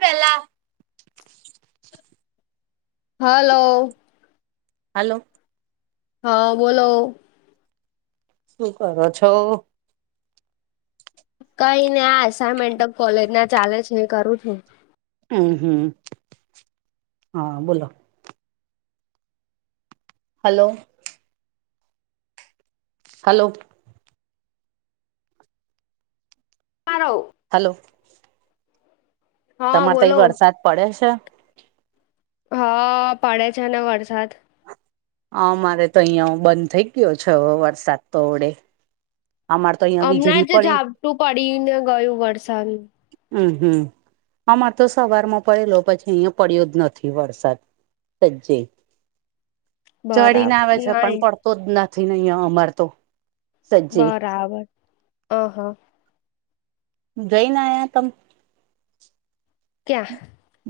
પેલા hello hello હા બોલો શું કરો છો? કઈ ના આ એસાઈનમેન્ટ કોલેજના ચાલે છે એ કરું છું. હમ્મ હમ્મ હા બોલો. હલો. હલો. પારો. હલો. હા તમારે તઈ એ બોલો વરસાદ પડે છે? હા પડે છે ને વરસાદ. આ મારે તો અહિયાં હ બંધ થઇ ગયો છે હ વરસાદ તો અવડે. હમણાં જ ઝાપટું પડી ને ગયું વરસાદ. હમ્મ હમ્મ આમાં તો સવારમાં પડેલો પછી અહીયા પડ્યો જ નથી વરસાદ. સજ્જે ચડીને બરાબર આવે છે પણ નાઈ પડ તો જ નથીને અહીંયા અમાર તો સજ્જે બરાબર અહ હ. જઈને આયા તમ? ક્યાં?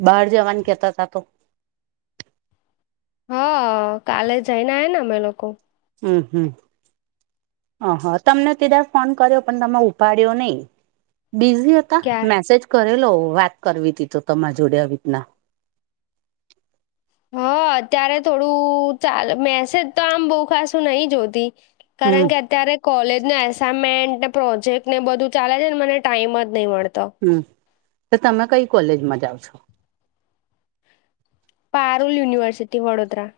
બહાર જવાના કેતા હતા તો હા કાલે જઈને આયાને અમે લોકો. હમ્મ હમ્મ. હા હા તમને પેલા ફોન કર્યો પણ તમે ઉપાડ્યો નહી, બિઝી હ કા ક્યાં મેસેજ કરેલો વાત કરવી તી તો તમારા જોડે આવી રીતના. હ અત્યારે થોડું ચાલ મેસેજ તો આમ બહુ ખાસું નહી જોતી. હમ કારણ કે અત્યારે કોલેજને એસાઈનમેન્ટને, પ્રોજેક્ટને બધું ચાલે છે ને મને ટાઈમ જ નહીં મળતો. હમ્મ, તો તમે કઈ કોલેજમાં જાઓ છો? પારૂલ યુનિવર્સિટી વડોદરા.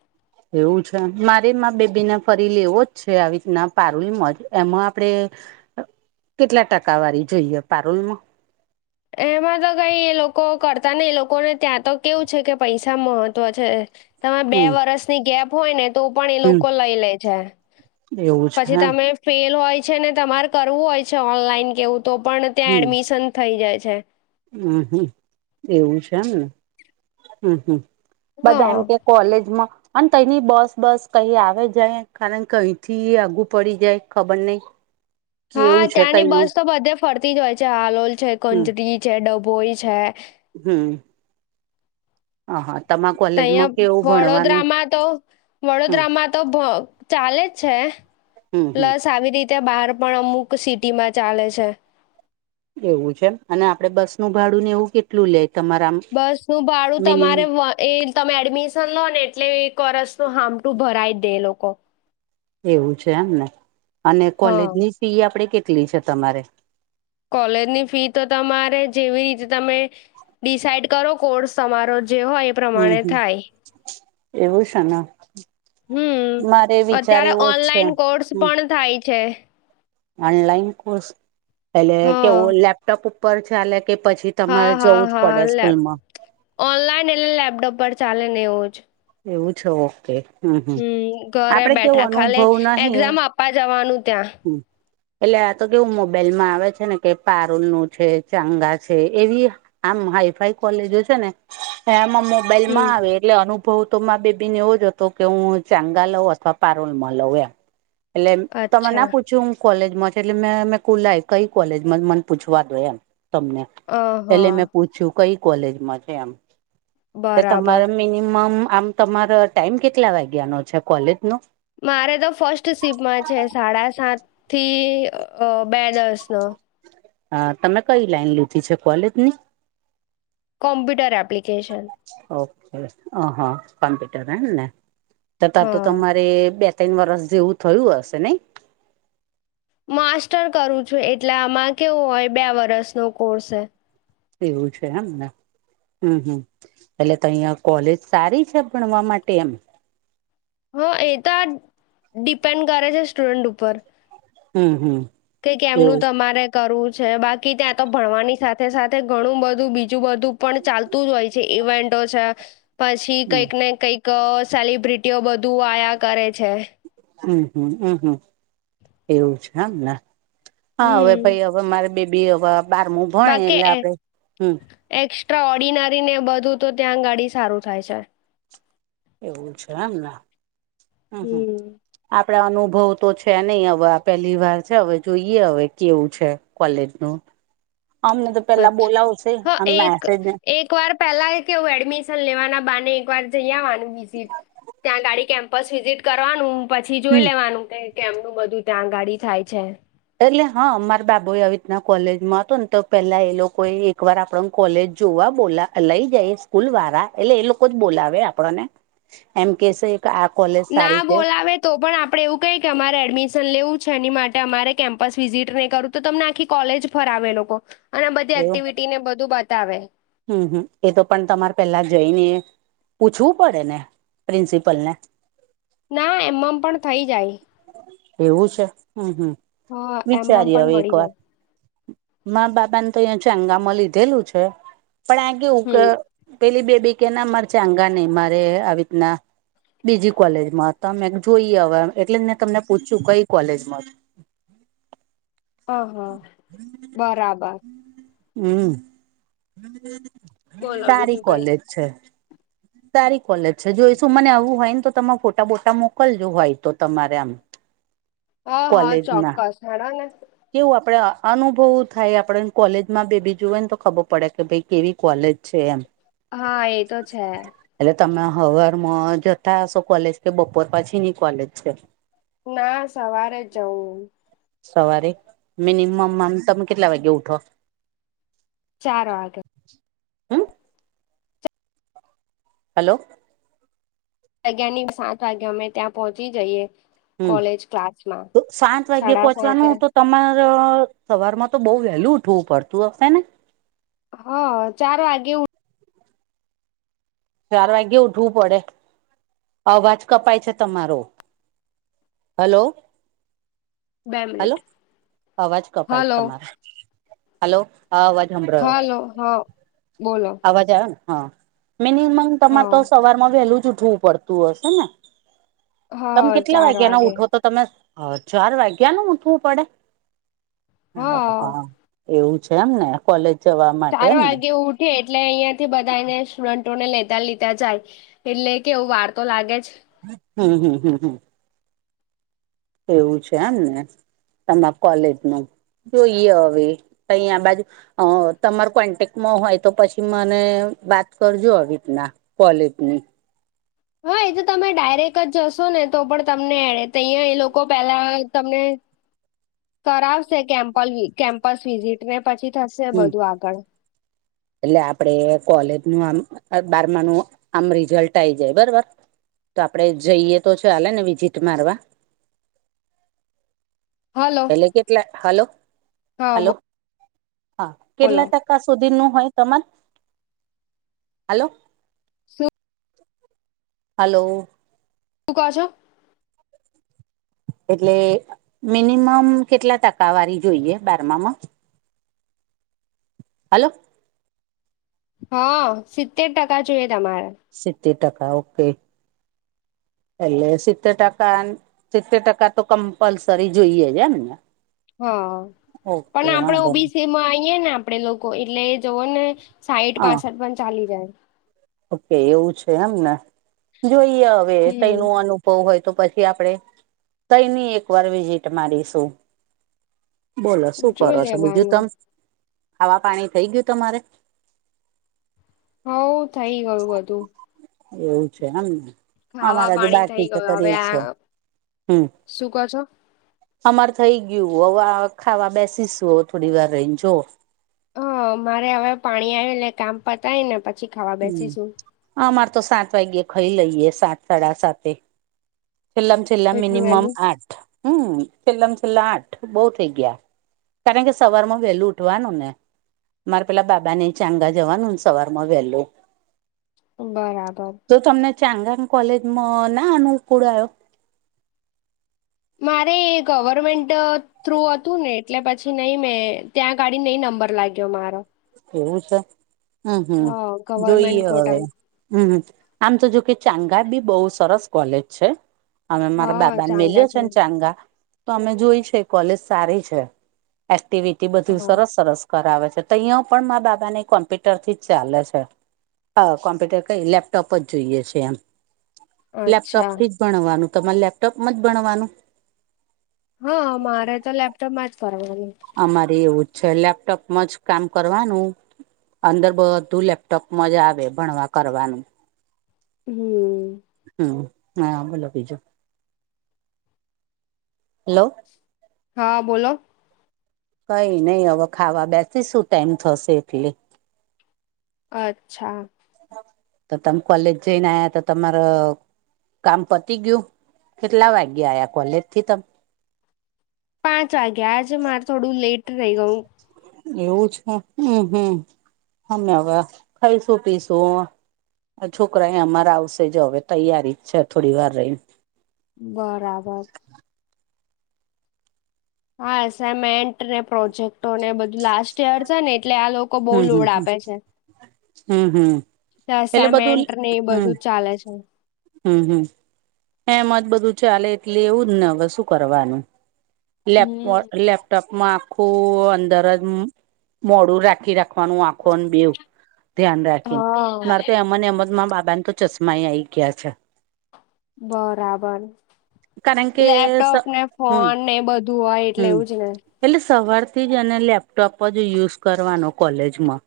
એવું છે મારે માર બેબીને ફરી લેવો જ છે આવી રીતના પારૂલીમાંજ એમાં આપડે અહ કેટલા ટકા વાળી જોઈએ પારૂલમાં? એમાં તો કઈ એ લોકો કરતા ને એ લોકોને ત્યાં તો કેવું છે કે પૈસા મહત્વ છે. તમે બે હમ વર્ષની ગેપ હોય ને તો પણ એ હમ લોકો લઈ લે છે. એવું છે પછી હમ તમે ફેલ હોય છે ને તમારે કરવું હોય છે ઓનલાઈન કેવું તો પણ ત્યાં એડમિશન થઈ જાય છે. હમ્મ હમ્મ એવું છે એમને. હમ્મ હા હમ્મ. કોલેજમાં. અને તની બસ બસ કઈ આવે જાય કારણ કઈ થી આગું પડી જાય ખબર નઈ. [inaudible] હા છે ત્યાંની તઈનું બસ તો બધે ફરતી જ હોય છે હાલોલ છે, કંજરી છે, ડભોઈ છે હમ્મ. હા હા તમા કોલેજમાં તહીં કેવું ભણવાનું? વડોદરામાં તો હમ વડોદરામાં તો ભ ચાલે જ છે હમ હમ પ્લસ આવી રીત ત્યાં બહાર પણ અમુક સિટીમાં ચાલે છે. એવું છે અને આપડે બસ નું ભાડું ને એવું કેટલું લે તમારામ બસ હું ભાડું તમારે વ એ તમે એડમિશન લો ને, એટલે એક વર્ષ તો હામટું ભરાય જ દે લોકો. એવું છે, એમને અને હા કોલેજની ફી આપડે કેટલી છે તમારે? કોલેજની ફી તો તમારે જેવી રીતે તમે ડિસાઈડ કરો, કોર્સ તમારો જે હોય. એ હમ, પ્રમાણે હમ થાય એવું છેને. હમ, અત્યારે છે ઓનલાઈન કોર્સ હમ પણ થાય છે. ઓનલાઈન કોર્સ એટલે કે, હા લેપટોપ ઉપર ચાલે કે, પછી તમારે હા જવું જ હા પડે સ્કૂલ લેબ માં. ઓનલાઈન લેપટોપ પર ને એવું જ. એવું છે, ઓકે. હમ, હમ ઘરે આપડે કેવો બેઠા ખાલી અનુભવ નહિ હ. એક્ઝામ આપવા જવાનું ત્યાં એટલે આ તો કેવું મોબાઈલ માં આવે છે ને કે, પારૂલ નું છે, ચાંગા છે એવી. આમ હાઈફાઈ કોલેજો છે ને, એમાં મોબાઈલ માં આવે, હમ એટલે અનુ ભવ તો મા બેબી ને એવો જ હતો કે, હું ચાંગા લઉં અથવા પારુંલમાં લઉં એમ. એટલે તમે અચ્છા ના પૂછ્યું હુ. કોલેજ માં છે, એટલે મે મેમે કુલય કઈ કોલેજ માં મને પૂછવા દો, એમ તમને એટલે અહ મેં પૂછ્યું કઈ કોલેજમાં છે, એમ બરાબર તમારા મીની મમ આમ તમારા ટાઈમ કેટલા વાગ્યાનો છે કોલેજ નો? મારે તો ફર્સ્ટ સીપમાં છે, સાડા સાત થી બે દસ નો. હા, તમે કઈ લાઈન લીધી છે, કોલેજ ની. Computer application. ઓકે, હા, કોમ્પ્યુટર એમને ત તો તો હા તમારે બે ત્રણ વર્ષ જેવું થયું હશે નહી. માસ્ટર કરું છું, એટલે આમાં કેવું હોય, બે વર્ષ નો કોર્સે. એવું છે એમને. હમ, હમ એટલે તો ત્યાં કોલેજ સારી છે, ભણવા માટે એમ. હ, એ તો આ ડિપેન્ડ કરે છે, સ્ટુડન્ટ ઉપર. હમ, હમ‌. કે કેમનું તમારે. કરવું છે, બાકી ત્યાં તો ભણવાની સાથે-સાથે ઘણું બધું, બીજું બધું પણ ચાલ. તું જ હોય છે, ઇવેન્ટો છે. પછી હમ કંઈક ને, કઈક સેલિબ્રિટીઓ બધું આયા કરે છે. હમ, હમ, હમ, હમ એવું છે આમ ના. હા, હવે હમ ભાઈ, હવે મારી બેબી એ હવે બારમું. ભણે બાકી એટલે એ આપડે હમ એક્સ્ટ્રા ઓર્ડિનારી ને, બધું તો ત્યાં ગાડી સારું થાય છે. એવું છે, એમને હમ, હમ. આપડા અનુભવ તો છે નહી, હવે આ પહેલી વાર છે, હવે જોઈએ, હવે કેવું છે કોલેજ નું. અમને તો પેલા બોલાવશે, આમ મેસેજને એકવાર પહેલા કેવું એડમિશન લેવાના બહાને, એકવાર વાર જઈ આવવાનું વિઝિટ, ત્યાં ગાડી કેમ્પ. બસ વિઝિટ કરવાનું, પછી હમ જોઈ લેવાનું કે, કેમનું બધું ત્યાં ગાડી થાય છે. એટલે હા, મારા બાબુ આવી રીતના કોલેજમાં હતો ને, તો પેલા એ લોકોએ એક વાર આપણ કોલેજ જોવા બોલા લઈ જાય સ્કૂલ વાળા, એટલે એ લોકો જ બોલાવે આપણો ને. એમ કેસે. ના બોલાવે. તો પણ આપડે એવું કહી કે, અમારે એડમિશન લેવું છે, એની માટે અમારે કેમ્પસ વિઝિટ નહીં કરું. તો તમને આખી કોલેજ ફરાવે એ લોકો અને બધી એક્ટિવિટીને બધું બતાવે. હમ્મ, હમ્મ, એ તો પણ તમારે પેલા જઈને પૂછવું પડે ને પ્રિન્સિપલ ને? ના એમ મ પણ થઈ જાય. એવું છે, હમ્મ હમ્મ, હા એમમ વિચારીએ પણ હવે એક મળી વાર. જાય માં બાબાને તો અહંયા ચંગામાં લીધેલું છે. પણ આ કેવું હ કે પેલી બેબી કે ના મારે ચાંગા નઈ મારે આવી રીતના બીજી કોલેજમાં તમે જોઈ એટલે જ તમને પૂછ્યું કઈ કોલેજમાં? [inaudible] બરાબર. હમ્મ, બોલો સારી બીજું કઈ. કોલેજ છે. સારી કોલેજ છે જોઈ શું મને આવવું હોય ને તો તમે ફોટા બોટા મોકલજો હોય તો તમારે આમ. હ હા કોલેજ ના ચોક્કસ. કેવું આપડે અનુભવ થાય આપણે કોલેજમાં બેબીજુએ ને તો ખબર પડે કે ભાઈ કેવી કોલેજ છે એમ. હા એ તો છે. એટલે તમે હવાર માં જતા હશો કોલેજ કે બપોર પછી ની કોલેજ છે? ના સવારે જ જવું. સવારે મિનિમમ આમ તમે કેટલા વાગે ઉઠો? ચાર વાગે. હમ હાલો. જગ્યા ની સાત વાગે અમે ત્યાં પહોંચી જઈએ. હમ કોલેજ ક્લાસમાં, તો સાત વાગ્યે સાડા સાથે. પહોંચવાનું તો તમારે સવારમાં તો બહુ વેલ્યુ ઉઠવું પડતું હશે ને? હ ચાર વાગે ચાર વાગ્યે ઉઠવું પડે? અવાજ કપાય છે તમારો. હાલો, બે હાલો, મિનિટ. અવાજ કપાય હલો તમારો. હાલો, હા અવાજ સંભળાયો હાલો, હા બોલો. અવાજ આવે ને? હા, મિનિમમ હ તમારે તો સવાર માં વહેલું જ ઉઠવું પડ તું હશે ને, હ તમે કેટલા ચાર વાગ્યા ના વાગે ઉઠો? તો તમે ચાર વાગ્યાનું ઉઠવું પડે? હ હા. એવું છે એમ ને કોલેજ જવા માટે એમ ને. છે એટલે અહિયાં થી બધાયને સ્ટુડન્ટ ને લેતા લીતા જાય એટલે કે એવું વાર તો લાગે જ. હમ્મ, હમ્મ, હમ્મ, હમ્મ. એવું છે આમ ને તમાર કોલેજ ને જોઈએ હવે. અહીં આ બાજુ અ તમાર કોન્ટેક્ટમાં હોય તો પછી મને બાત કરજો આવી રીતના. કોલેજની. હા એ તો તમે ડાયરેક્ટ જ જશો ને તો પણ તમને એડે અહીં એ લોકો પેલા તમને કરાવશે કેમ્પ કેમ્પસ વિઝિટ ને પછી થશે હમ બધું આગળ. એટલે આપડે કોલેજ નું આમ બારમા નું આમ રિઝલ્ટ આઈ જાય બરોબર? તો આપડે જઈએ તો છે ચાલે ને વિઝિટ મારવા? હાલો. એટલે કેટલા, હાલો. હા બ કેટલા ટકા સુધીનું તમાર હલો શું હલો તું ક છો એટલે મિનિમમ કેટલા ટકાવારી જોઈએ બારમામાં હલો હા સિત્તેર ટકા જોઈએ. તમારે સીતેટકા ઓકે એે સીતેટકા સિત્તેર ટકા તો કમ્પલસરી જોઈએ છે. એમં હ પણ આપડે વાંધો નહી ઓબીસીમાં આઈયએ ને આપણેે લોકો એટલે જવો ને સાહીઠ હા પાસઠેમા પાછળ પણ ચાલી જાય. ઓકે એવું છે. એમને જોઈએ. હવે હમ તૈનું અનુ એવું હોય તો પછી આપડે તૈની ની એકવાર વિઝિટ મારીશું. બોલો શું જોઈ કરો છો. બીજું લેવાનું તમ ખાવા પાણી થઇ ગયું તમારે હઉ થઈ ગયું બધું એવું છે. અમને ખાવા અમારા જે પાણી થઈ બાકી છે. ગયું હવે કરી આ છે. હમ શું કહો છો અમાર થઈ ગયું હવે ખાવા બેસીશું થોડી વાર રહીને જો હ મારે હવે પાણી આવ્યું ને કામ પતાય ને પછી ખાવા હમ બેસીશું અમારે તો સાત વાગ્યે ખાઈ લઈએ સાત સાડા સાતે છેલ્લા છેલ્લા એટલું મિનિમમ વેલું આઠ હમ છેલ્લામ છેલ્લા આઠ બહુ થઇ ગયા. કારણ કે સવારમાં વેલું ઉઠવાને ને મારે પેલા બાબાને ચાંગા જવાનું સવારમાં વેહલું બરાબર તો તમને ચાંગાંની કોલેજમાં ના અનુકુળ આયો મારે ગવર્મેન્ટ થ્રુ હતું ને એટલે પછી નહી મેં ત્યાં અગાડી નહી. નંબર લાગ્યો મારો એવું છે. હમ હમ હા ગવર્મેન્ટ જોઈએ હવે કોટા હમ આમ તો જો કે ચાંગા બી બહુ સરસ કોલેજ છે. અમે મારા હા બાબાને ચાંગા મેલ્યો છે. ને ચાંગા તો અમે જોઈ છે. કોલેજ સારી છે. એક્ટિવિટી બધું હા સરસ સરસ કરાવે છે. અહીંયો પણ મમારા બાબાને કોમ્પ્યુટરથી જ ચાલે છે. હા કોમ્પ્યુટર કઈ લેપટોપ જ જોઈએ છે એમ અચ્છા લેપટોપથી જ ભણવાનું તમારે લેપટોપમાં જ ભણવાનું હા મારે તો લેપટોપમાં જ ભણવાનુ અમારે એવું જ છે. લેપટોપમાં જ કામ કરવાનું અંદર બધું લેપટોપમા જ આવે ભણવા કરવાનું હમ હ હા બોલો બીજુ હલો હા બોલો કઈ નહી હવે ખાવા બેસી શું ટાઈમ થશે એટલે અચ્છા તો તમે કોલેજ જઈને. આયા તો તમારો કામ પતી ગયું. કેટલા વાગ્યા આયા કોલેજથી તમ પાંચ વાગ્યા આજે મારે થોડું લેટ રહી ગયું. એવું છે, હમ, હમ, હમે હવે ખાઈશું પીશું. છોકરા અ અમારે આવશે જ, હવે તૈયારી જ છે, થોડી વાર રહીને. બરાબર. હા, એસાઈનમેન્ટ ને પ્રોજેક્ટો ને, બધું લાસ્ટ યર છે ને, એટલે આ લોકો બહુ હમ હમ લોડ હમ આપે છે. હમ હમ એટલે બધું અસઇમેન્ટ નને બધું જ ચાલે છે. હું હું. હે મજ બધું ચાલે, એટલે એવું જ ને, હવે શું કરવાનું? લેપ હમ લેપટોપમાં આખું અંદર જ મોડું રાખી રાખો. વાનું આખો બેવ ધ્યાન રાખીને, હા નાતો એમ એમમાં બાબાને તો. ચશ્મા આઈ ગયા છે. બરાબર. કારણ કે લેપટોપને હમ ફોન બધું હોય, હમ એવું જ ને. એટલે સવારથી જ અને લેપટોપ જ યુઝ કરવાનો કોલેજમા.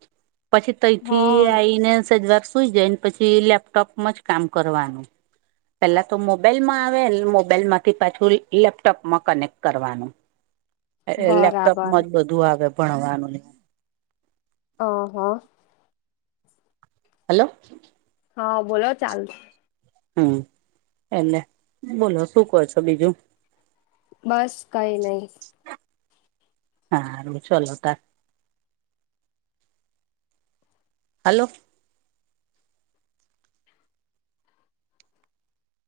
પછી હા તેથી આવીને સજવાર સુઈ જાયને, પછી લેપટોપમાં જ કામ કરવાનું. પેલા તો મોબાઈલમાં આવે, મોબાઈલમાંથી પાછું લેપટોપમાં કનેક્ટ કરવાનું. બરાબર લેપટોપમાં જ બધું આવે ભણવાનું‌. ઓહો. હાલો. હા, બોલો ચાલ. હું એને બોલો શું કો છો બીજું? બસ કંઈ નહીં. હા, ચલોતા. હાલો.